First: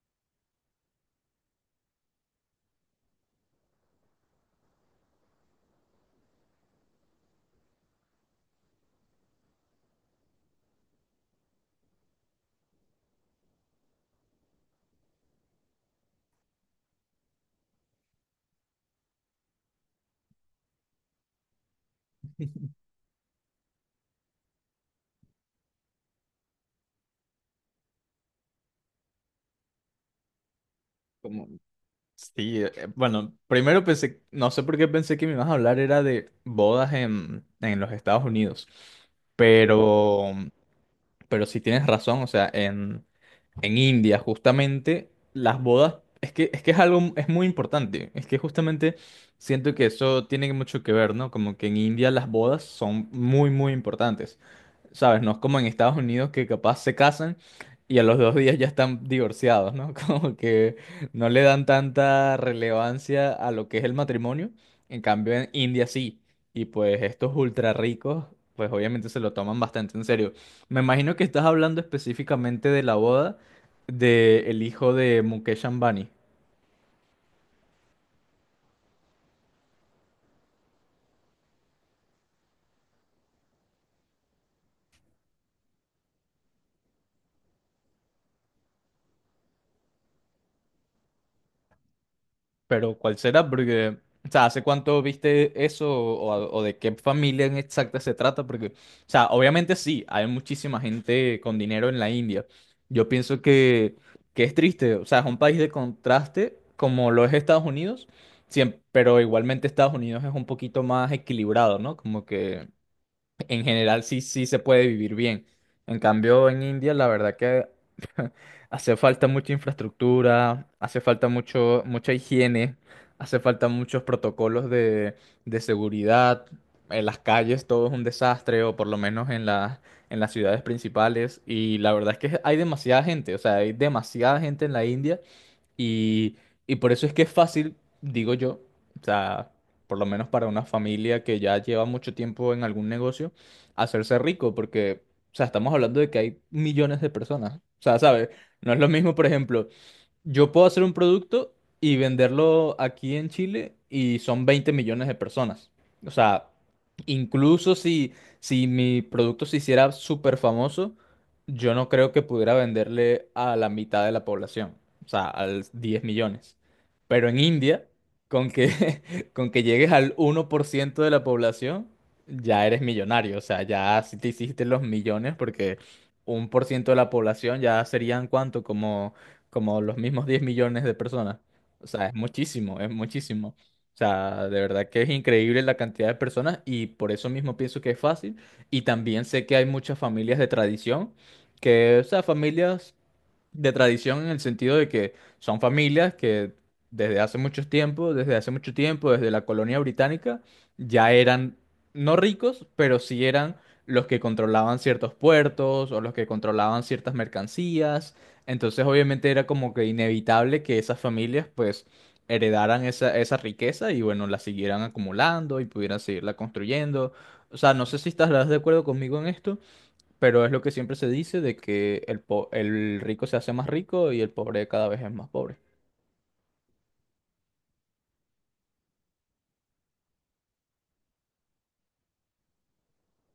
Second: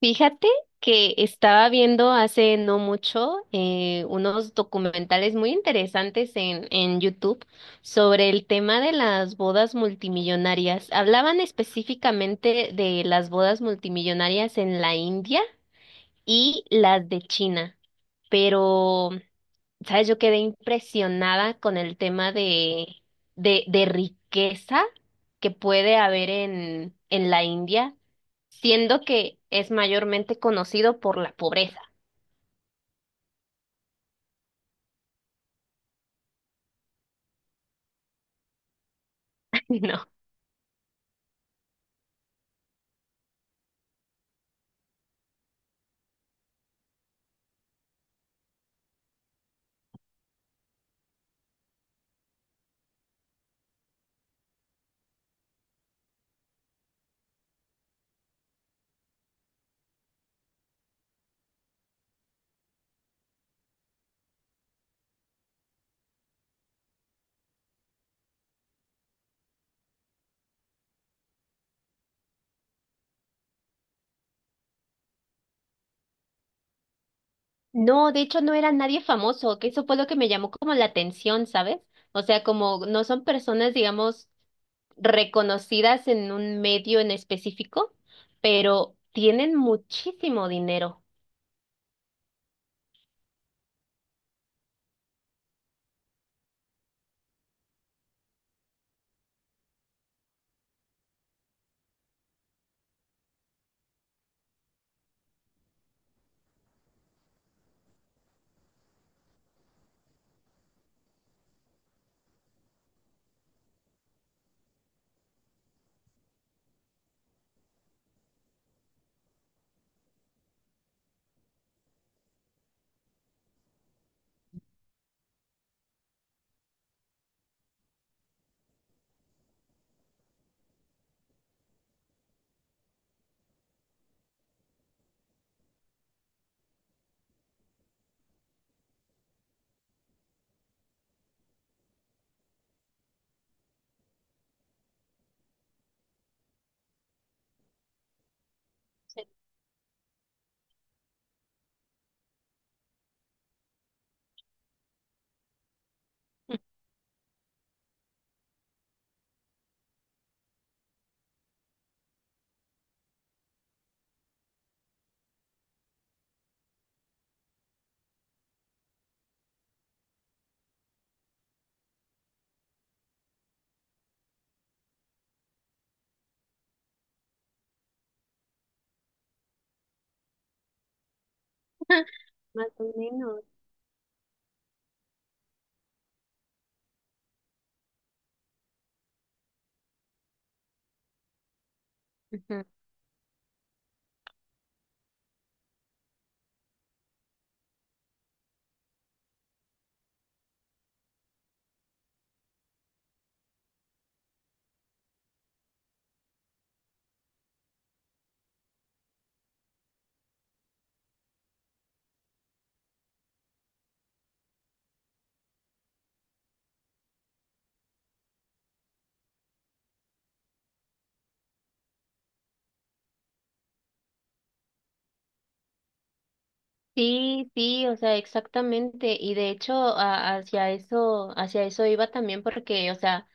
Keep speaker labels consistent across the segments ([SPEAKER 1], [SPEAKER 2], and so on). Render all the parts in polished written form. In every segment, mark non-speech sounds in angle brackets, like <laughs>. [SPEAKER 1] Fíjate que estaba viendo hace no mucho unos documentales muy interesantes en YouTube sobre el tema de las bodas multimillonarias. Hablaban específicamente de las bodas multimillonarias en la India y las de China, pero, ¿sabes? Yo quedé impresionada con el tema de riqueza que puede haber en la India siendo que es mayormente conocido por la
[SPEAKER 2] Como,
[SPEAKER 1] pobreza.
[SPEAKER 2] sí, bueno, primero pensé, no sé por qué pensé que me ibas a hablar era de bodas en los Estados Unidos,
[SPEAKER 1] <laughs> ¿No?
[SPEAKER 2] pero, pero sí tienes razón, o sea, en India justamente las bodas, es que es algo, es muy importante, es que justamente siento que eso tiene mucho que ver, ¿no? Como que en India las bodas son muy, muy importantes. ¿Sabes? No es como en Estados Unidos que capaz se casan y a los 2 días ya están divorciados, ¿no? <laughs> Como que no le dan tanta relevancia a lo que es el matrimonio. En cambio, en India sí. Y pues estos ultra ricos, pues obviamente se lo toman bastante en serio. Me imagino que estás hablando específicamente de la boda del hijo de Mukesh Ambani.
[SPEAKER 1] No, de hecho no era nadie famoso, que eso fue lo que me llamó como la atención, ¿sabes? O sea, como no son personas, digamos, reconocidas en un medio en específico, pero tienen muchísimo dinero.
[SPEAKER 2] Pero ¿cuál será? Porque, o sea, ¿hace cuánto viste eso o, o de qué familia en exacta se trata? Porque, o sea, obviamente sí, hay muchísima gente con dinero en la India. Yo pienso que es triste, o sea, es un país de contraste como lo es Estados Unidos, pero igualmente Estados Unidos es un poquito más equilibrado, ¿no? Como que en general sí, sí se puede vivir bien. En cambio, en India, la verdad que <laughs> hace falta mucha infraestructura, hace falta mucho, mucha higiene, hace falta muchos protocolos de seguridad. En las calles todo es un desastre, o por lo menos en las ciudades principales. Y la verdad es que hay demasiada gente, o sea, hay demasiada gente en la India y, y por eso es que es fácil, digo yo, o sea, por lo menos para una familia que ya lleva mucho tiempo en algún negocio, hacerse rico, porque, o sea, estamos hablando de que hay millones de personas. O sea, ¿sabes? No es lo mismo, por ejemplo, yo puedo hacer un producto y venderlo aquí en Chile y son 20 millones de personas. O sea, incluso si mi producto se hiciera súper famoso, yo no creo que pudiera venderle a la mitad de la población, o sea, al 10 millones. Pero en India, con que, <laughs> con que llegues al 1% de la población, ya eres millonario. O sea, ya si te hiciste los millones, porque 1% de la población ya serían cuánto, como los mismos 10 millones de personas. O sea, es
[SPEAKER 1] <laughs> Más
[SPEAKER 2] muchísimo, es
[SPEAKER 1] o menos.
[SPEAKER 2] muchísimo. O sea, de verdad que es increíble la cantidad de personas y por eso mismo pienso que es fácil. Y también sé que hay muchas familias de tradición, que, o sea,
[SPEAKER 1] Ujú.
[SPEAKER 2] familias de tradición en el sentido de que son familias que desde hace mucho tiempo, desde hace mucho tiempo, desde la colonia británica, ya eran no ricos, pero sí eran los que controlaban ciertos puertos o los que controlaban ciertas mercancías. Entonces, obviamente era como que inevitable que esas familias pues heredaran esa riqueza y bueno, la siguieran acumulando y pudieran seguirla construyendo. O sea, no sé si estarás de acuerdo conmigo en esto, pero es lo que siempre se dice de que el rico se hace más rico y el pobre cada vez es más pobre.
[SPEAKER 1] Sí, sí, o sea, exactamente. Y de hecho, hacia eso iba también porque, o sea,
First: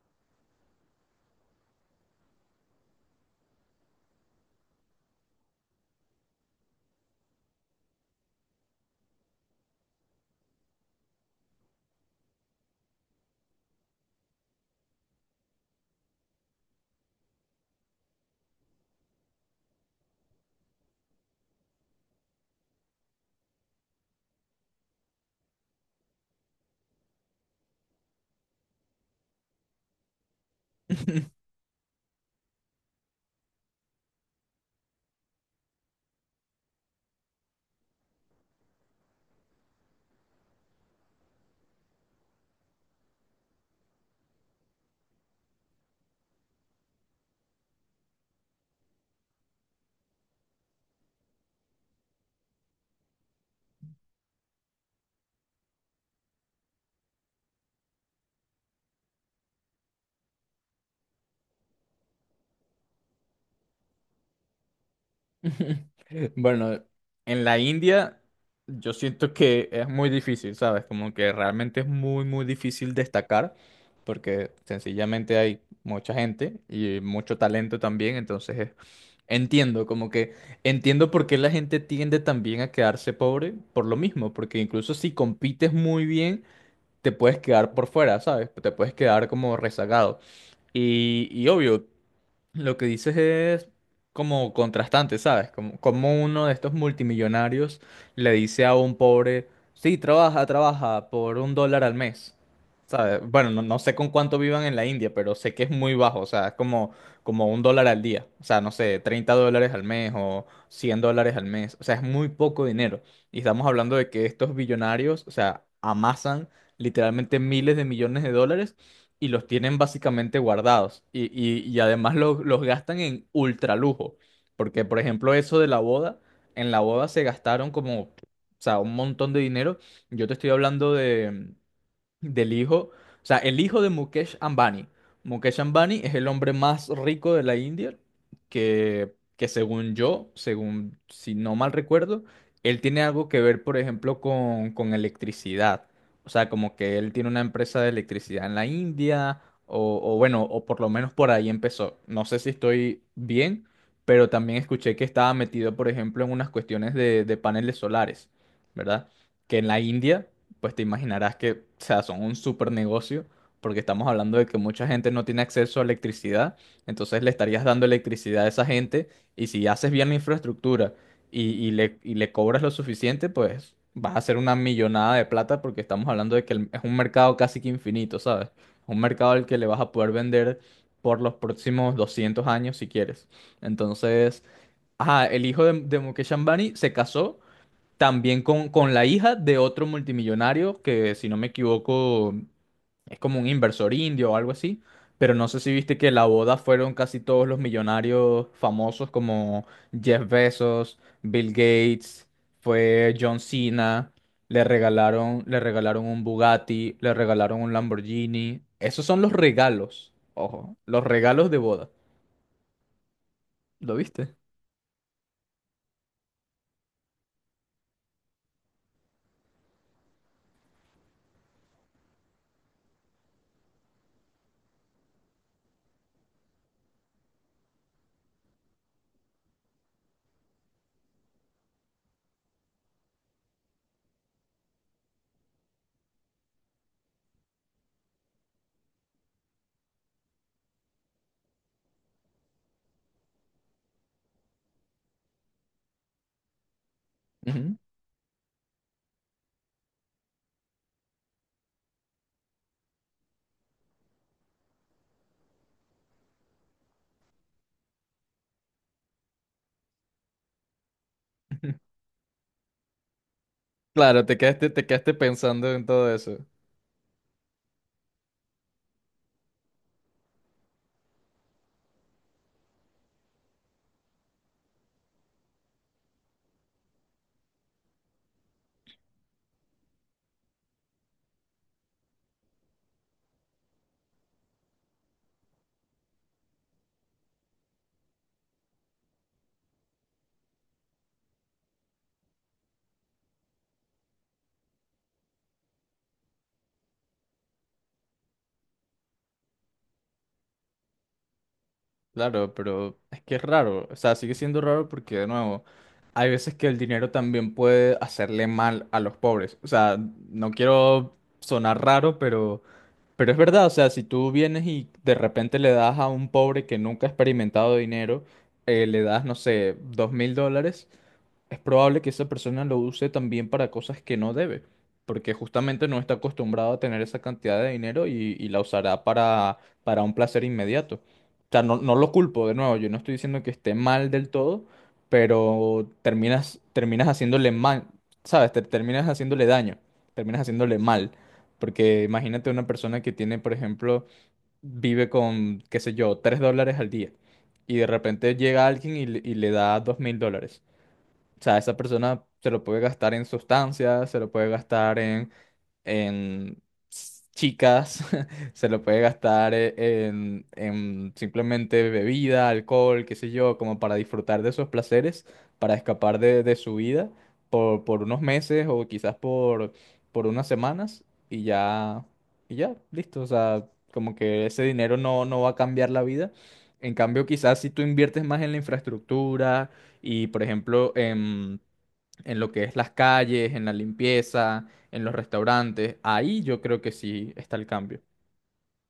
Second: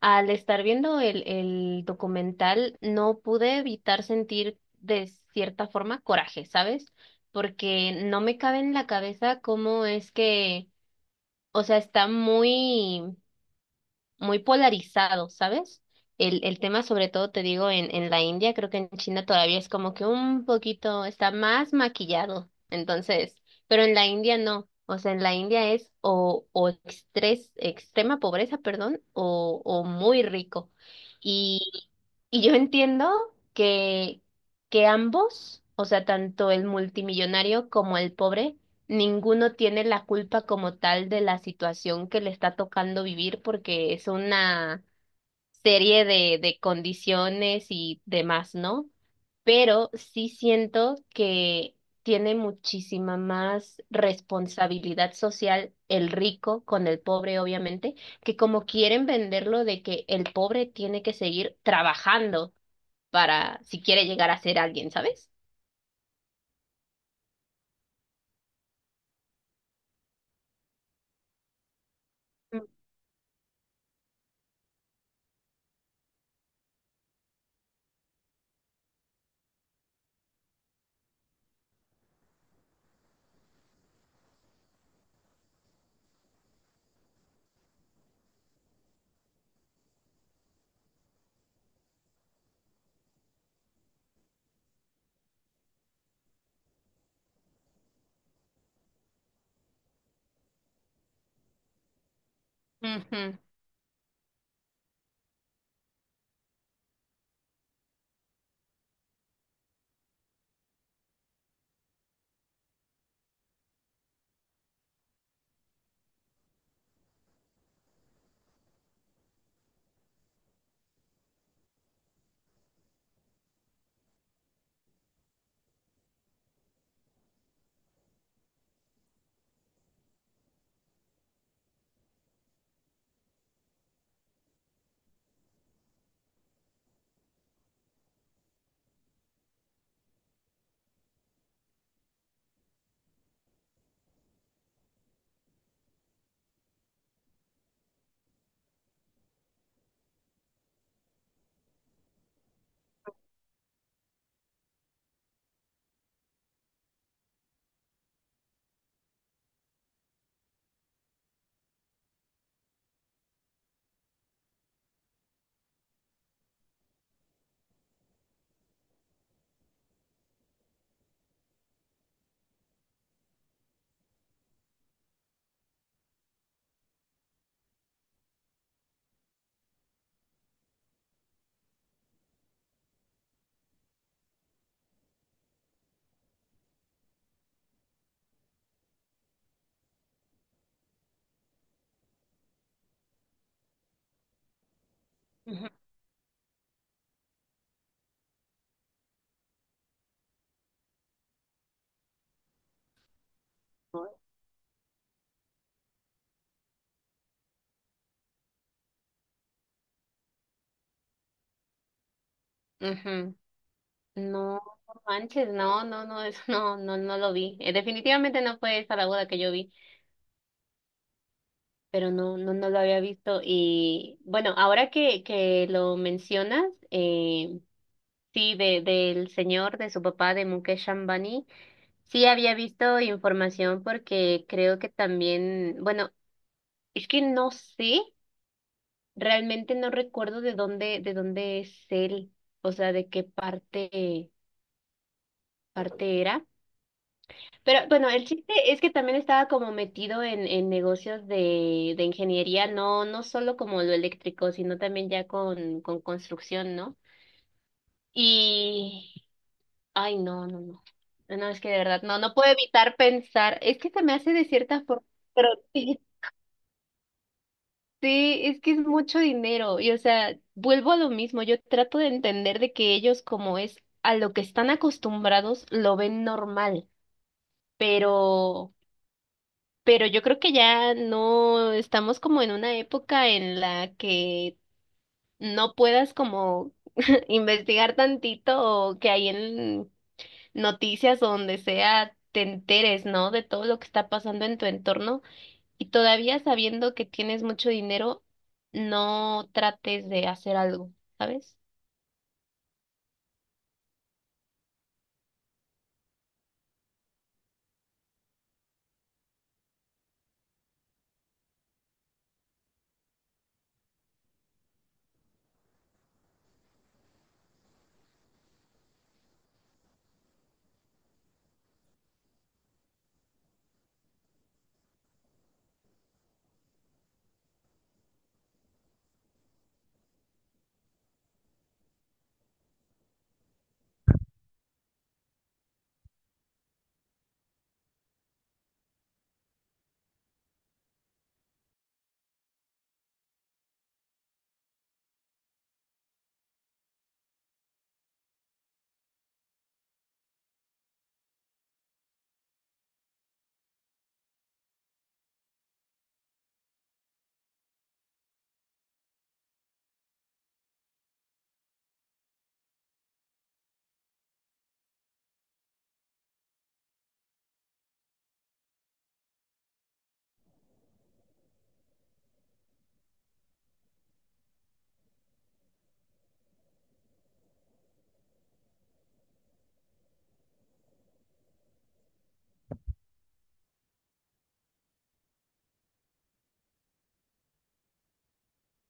[SPEAKER 1] al estar viendo el documental, no pude evitar sentir de cierta forma coraje, ¿sabes? Porque no me cabe en la cabeza cómo es que, o sea, está muy muy polarizado, ¿sabes? El tema, sobre todo, te digo, en la India, creo que en China todavía es como que un poquito, está más maquillado. Entonces, pero en la India no. O sea, en la India es o extrema pobreza, perdón, o muy rico.
[SPEAKER 2] <laughs>
[SPEAKER 1] Y, y yo entiendo que, que ambos, o sea, tanto el multimillonario como el pobre, ninguno tiene la culpa como tal de la situación que le está tocando vivir porque es una serie de condiciones y demás, ¿no? Pero sí siento que tiene muchísima más responsabilidad social el rico con el pobre, obviamente, que como quieren venderlo de que el pobre tiene que seguir trabajando para si quiere llegar a ser alguien, ¿sabes?
[SPEAKER 2] Bueno, en la India yo siento que es muy difícil, ¿sabes? Como que realmente es muy, muy
[SPEAKER 1] Ujú,
[SPEAKER 2] difícil destacar porque sencillamente hay mucha gente y mucho talento también, entonces entiendo, como que entiendo por qué la gente tiende también a quedarse pobre por lo mismo, porque incluso si compites muy bien te puedes quedar por fuera, ¿sabes? Te puedes quedar como rezagado. Y obvio, lo que dices es como contrastante, ¿sabes? Como, como uno de estos multimillonarios le dice a un pobre, sí, trabaja, trabaja por 1 dólar al mes. ¿Sabes? Bueno, no, no sé con cuánto vivan en la India, pero sé que es muy bajo, o sea, es como 1 dólar al día. O sea, no sé, 30 dólares al mes o 100 dólares al mes. O sea, es muy poco dinero. Y estamos hablando de que estos billonarios, o sea, amasan literalmente miles de millones de dólares y los tienen básicamente guardados. Y además los gastan en ultra lujo. Porque, por ejemplo, eso de la boda, en la boda se gastaron como, o sea, un montón de dinero. Yo te estoy hablando de del hijo, o sea, el hijo de Mukesh Ambani. Mukesh Ambani es el hombre más rico de la India, que según yo, según si no mal recuerdo, él tiene algo que ver, por ejemplo, con electricidad. O sea, como que él tiene una empresa de electricidad en la India, o bueno, o por lo menos por ahí empezó. No sé si estoy bien, pero también escuché que estaba metido, por ejemplo, en unas cuestiones de paneles solares, ¿verdad? Que en la India pues te imaginarás que, o sea, son un super negocio, porque estamos hablando de que mucha gente no tiene acceso a electricidad, entonces le estarías dando electricidad a esa gente, y si haces bien la infraestructura y le cobras lo suficiente, pues vas a hacer una millonada de plata, porque estamos hablando de que es un mercado casi que infinito, ¿sabes? Un mercado al que le vas a poder vender por los próximos 200 años si quieres. Entonces, ajá, el hijo de Mukesh Ambani se casó también con la hija de otro multimillonario que, si no me equivoco, es como un inversor indio o algo así. Pero no sé
[SPEAKER 1] ujú,
[SPEAKER 2] si viste que la boda fueron casi todos los millonarios famosos como Jeff Bezos, Bill Gates, fue John Cena. Le regalaron un Bugatti, le regalaron un Lamborghini. Esos son los regalos. Ojo, los regalos de boda.
[SPEAKER 1] ujú.
[SPEAKER 2] ¿Lo viste?
[SPEAKER 1] No, no manches, no, no, no, <laughs> eso no, no, no lo vi. Definitivamente no fue esa la boda que yo vi, pero no, no, no lo había visto. Y bueno, ahora que lo mencionas, eh, sí, del señor, de su papá, de Mukesh Ambani, sí había visto información porque creo que también, bueno, es que no sé, realmente no recuerdo de dónde es él, o sea, de qué parte, parte era.
[SPEAKER 2] Ujú.
[SPEAKER 1] Pero bueno, el chiste es que también estaba como metido en negocios de ingeniería, no, no solo como lo eléctrico, sino también ya con construcción, ¿no? Y, ay, no, no, no. No, es que de
[SPEAKER 2] <laughs>
[SPEAKER 1] verdad, no, no puedo evitar pensar, es que se me
[SPEAKER 2] Claro,
[SPEAKER 1] hace
[SPEAKER 2] te
[SPEAKER 1] de
[SPEAKER 2] quedaste,
[SPEAKER 1] cierta
[SPEAKER 2] te
[SPEAKER 1] forma,
[SPEAKER 2] quedaste
[SPEAKER 1] pero
[SPEAKER 2] pensando en
[SPEAKER 1] sí,
[SPEAKER 2] todo eso.
[SPEAKER 1] sí, es que es mucho dinero. Y o sea, vuelvo a lo mismo, yo trato de entender de que ellos como es a lo que están acostumbrados, lo ven normal, pero... Pero yo creo que ya no estamos como en una época en la que no puedas como <laughs> investigar tantito o que hay en noticias o donde sea te enteres, ¿no? De todo lo que está pasando en tu entorno y todavía sabiendo que tienes mucho dinero, no trates de hacer algo, ¿sabes?
[SPEAKER 2] Claro, pero es que es raro, o sea, sigue siendo raro porque de nuevo, hay veces que el dinero también puede hacerle mal a los pobres. O sea, no quiero sonar raro, pero es verdad, o sea, si tú vienes y de repente le das a un pobre que nunca ha experimentado dinero, le das, no sé, 2.000 dólares es probable que esa persona lo use también para cosas que no debe, porque justamente no está acostumbrado a tener esa cantidad de dinero y la usará para un placer inmediato. O sea, no, no lo culpo, de nuevo, yo no estoy diciendo que esté mal del todo, pero terminas haciéndole mal, ¿sabes? Terminas haciéndole daño, terminas haciéndole mal. Porque imagínate una persona que tiene, por ejemplo, vive con, qué sé yo, 3 dólares al día y de repente llega alguien y le da 2.000 dólares. O sea, esa persona se lo puede gastar en sustancias, se lo puede gastar en chicas, <laughs> se lo puede gastar en, simplemente bebida, alcohol, qué sé yo, como para disfrutar de esos placeres, para escapar de su vida por unos meses o quizás por unas semanas y ya, y ya, listo. O sea, como que ese dinero no, no va a cambiar la vida. En cambio, quizás si tú inviertes más en la infraestructura y, por ejemplo, en lo que es las calles, en la limpieza, en los restaurantes. Ahí yo creo que sí está el cambio.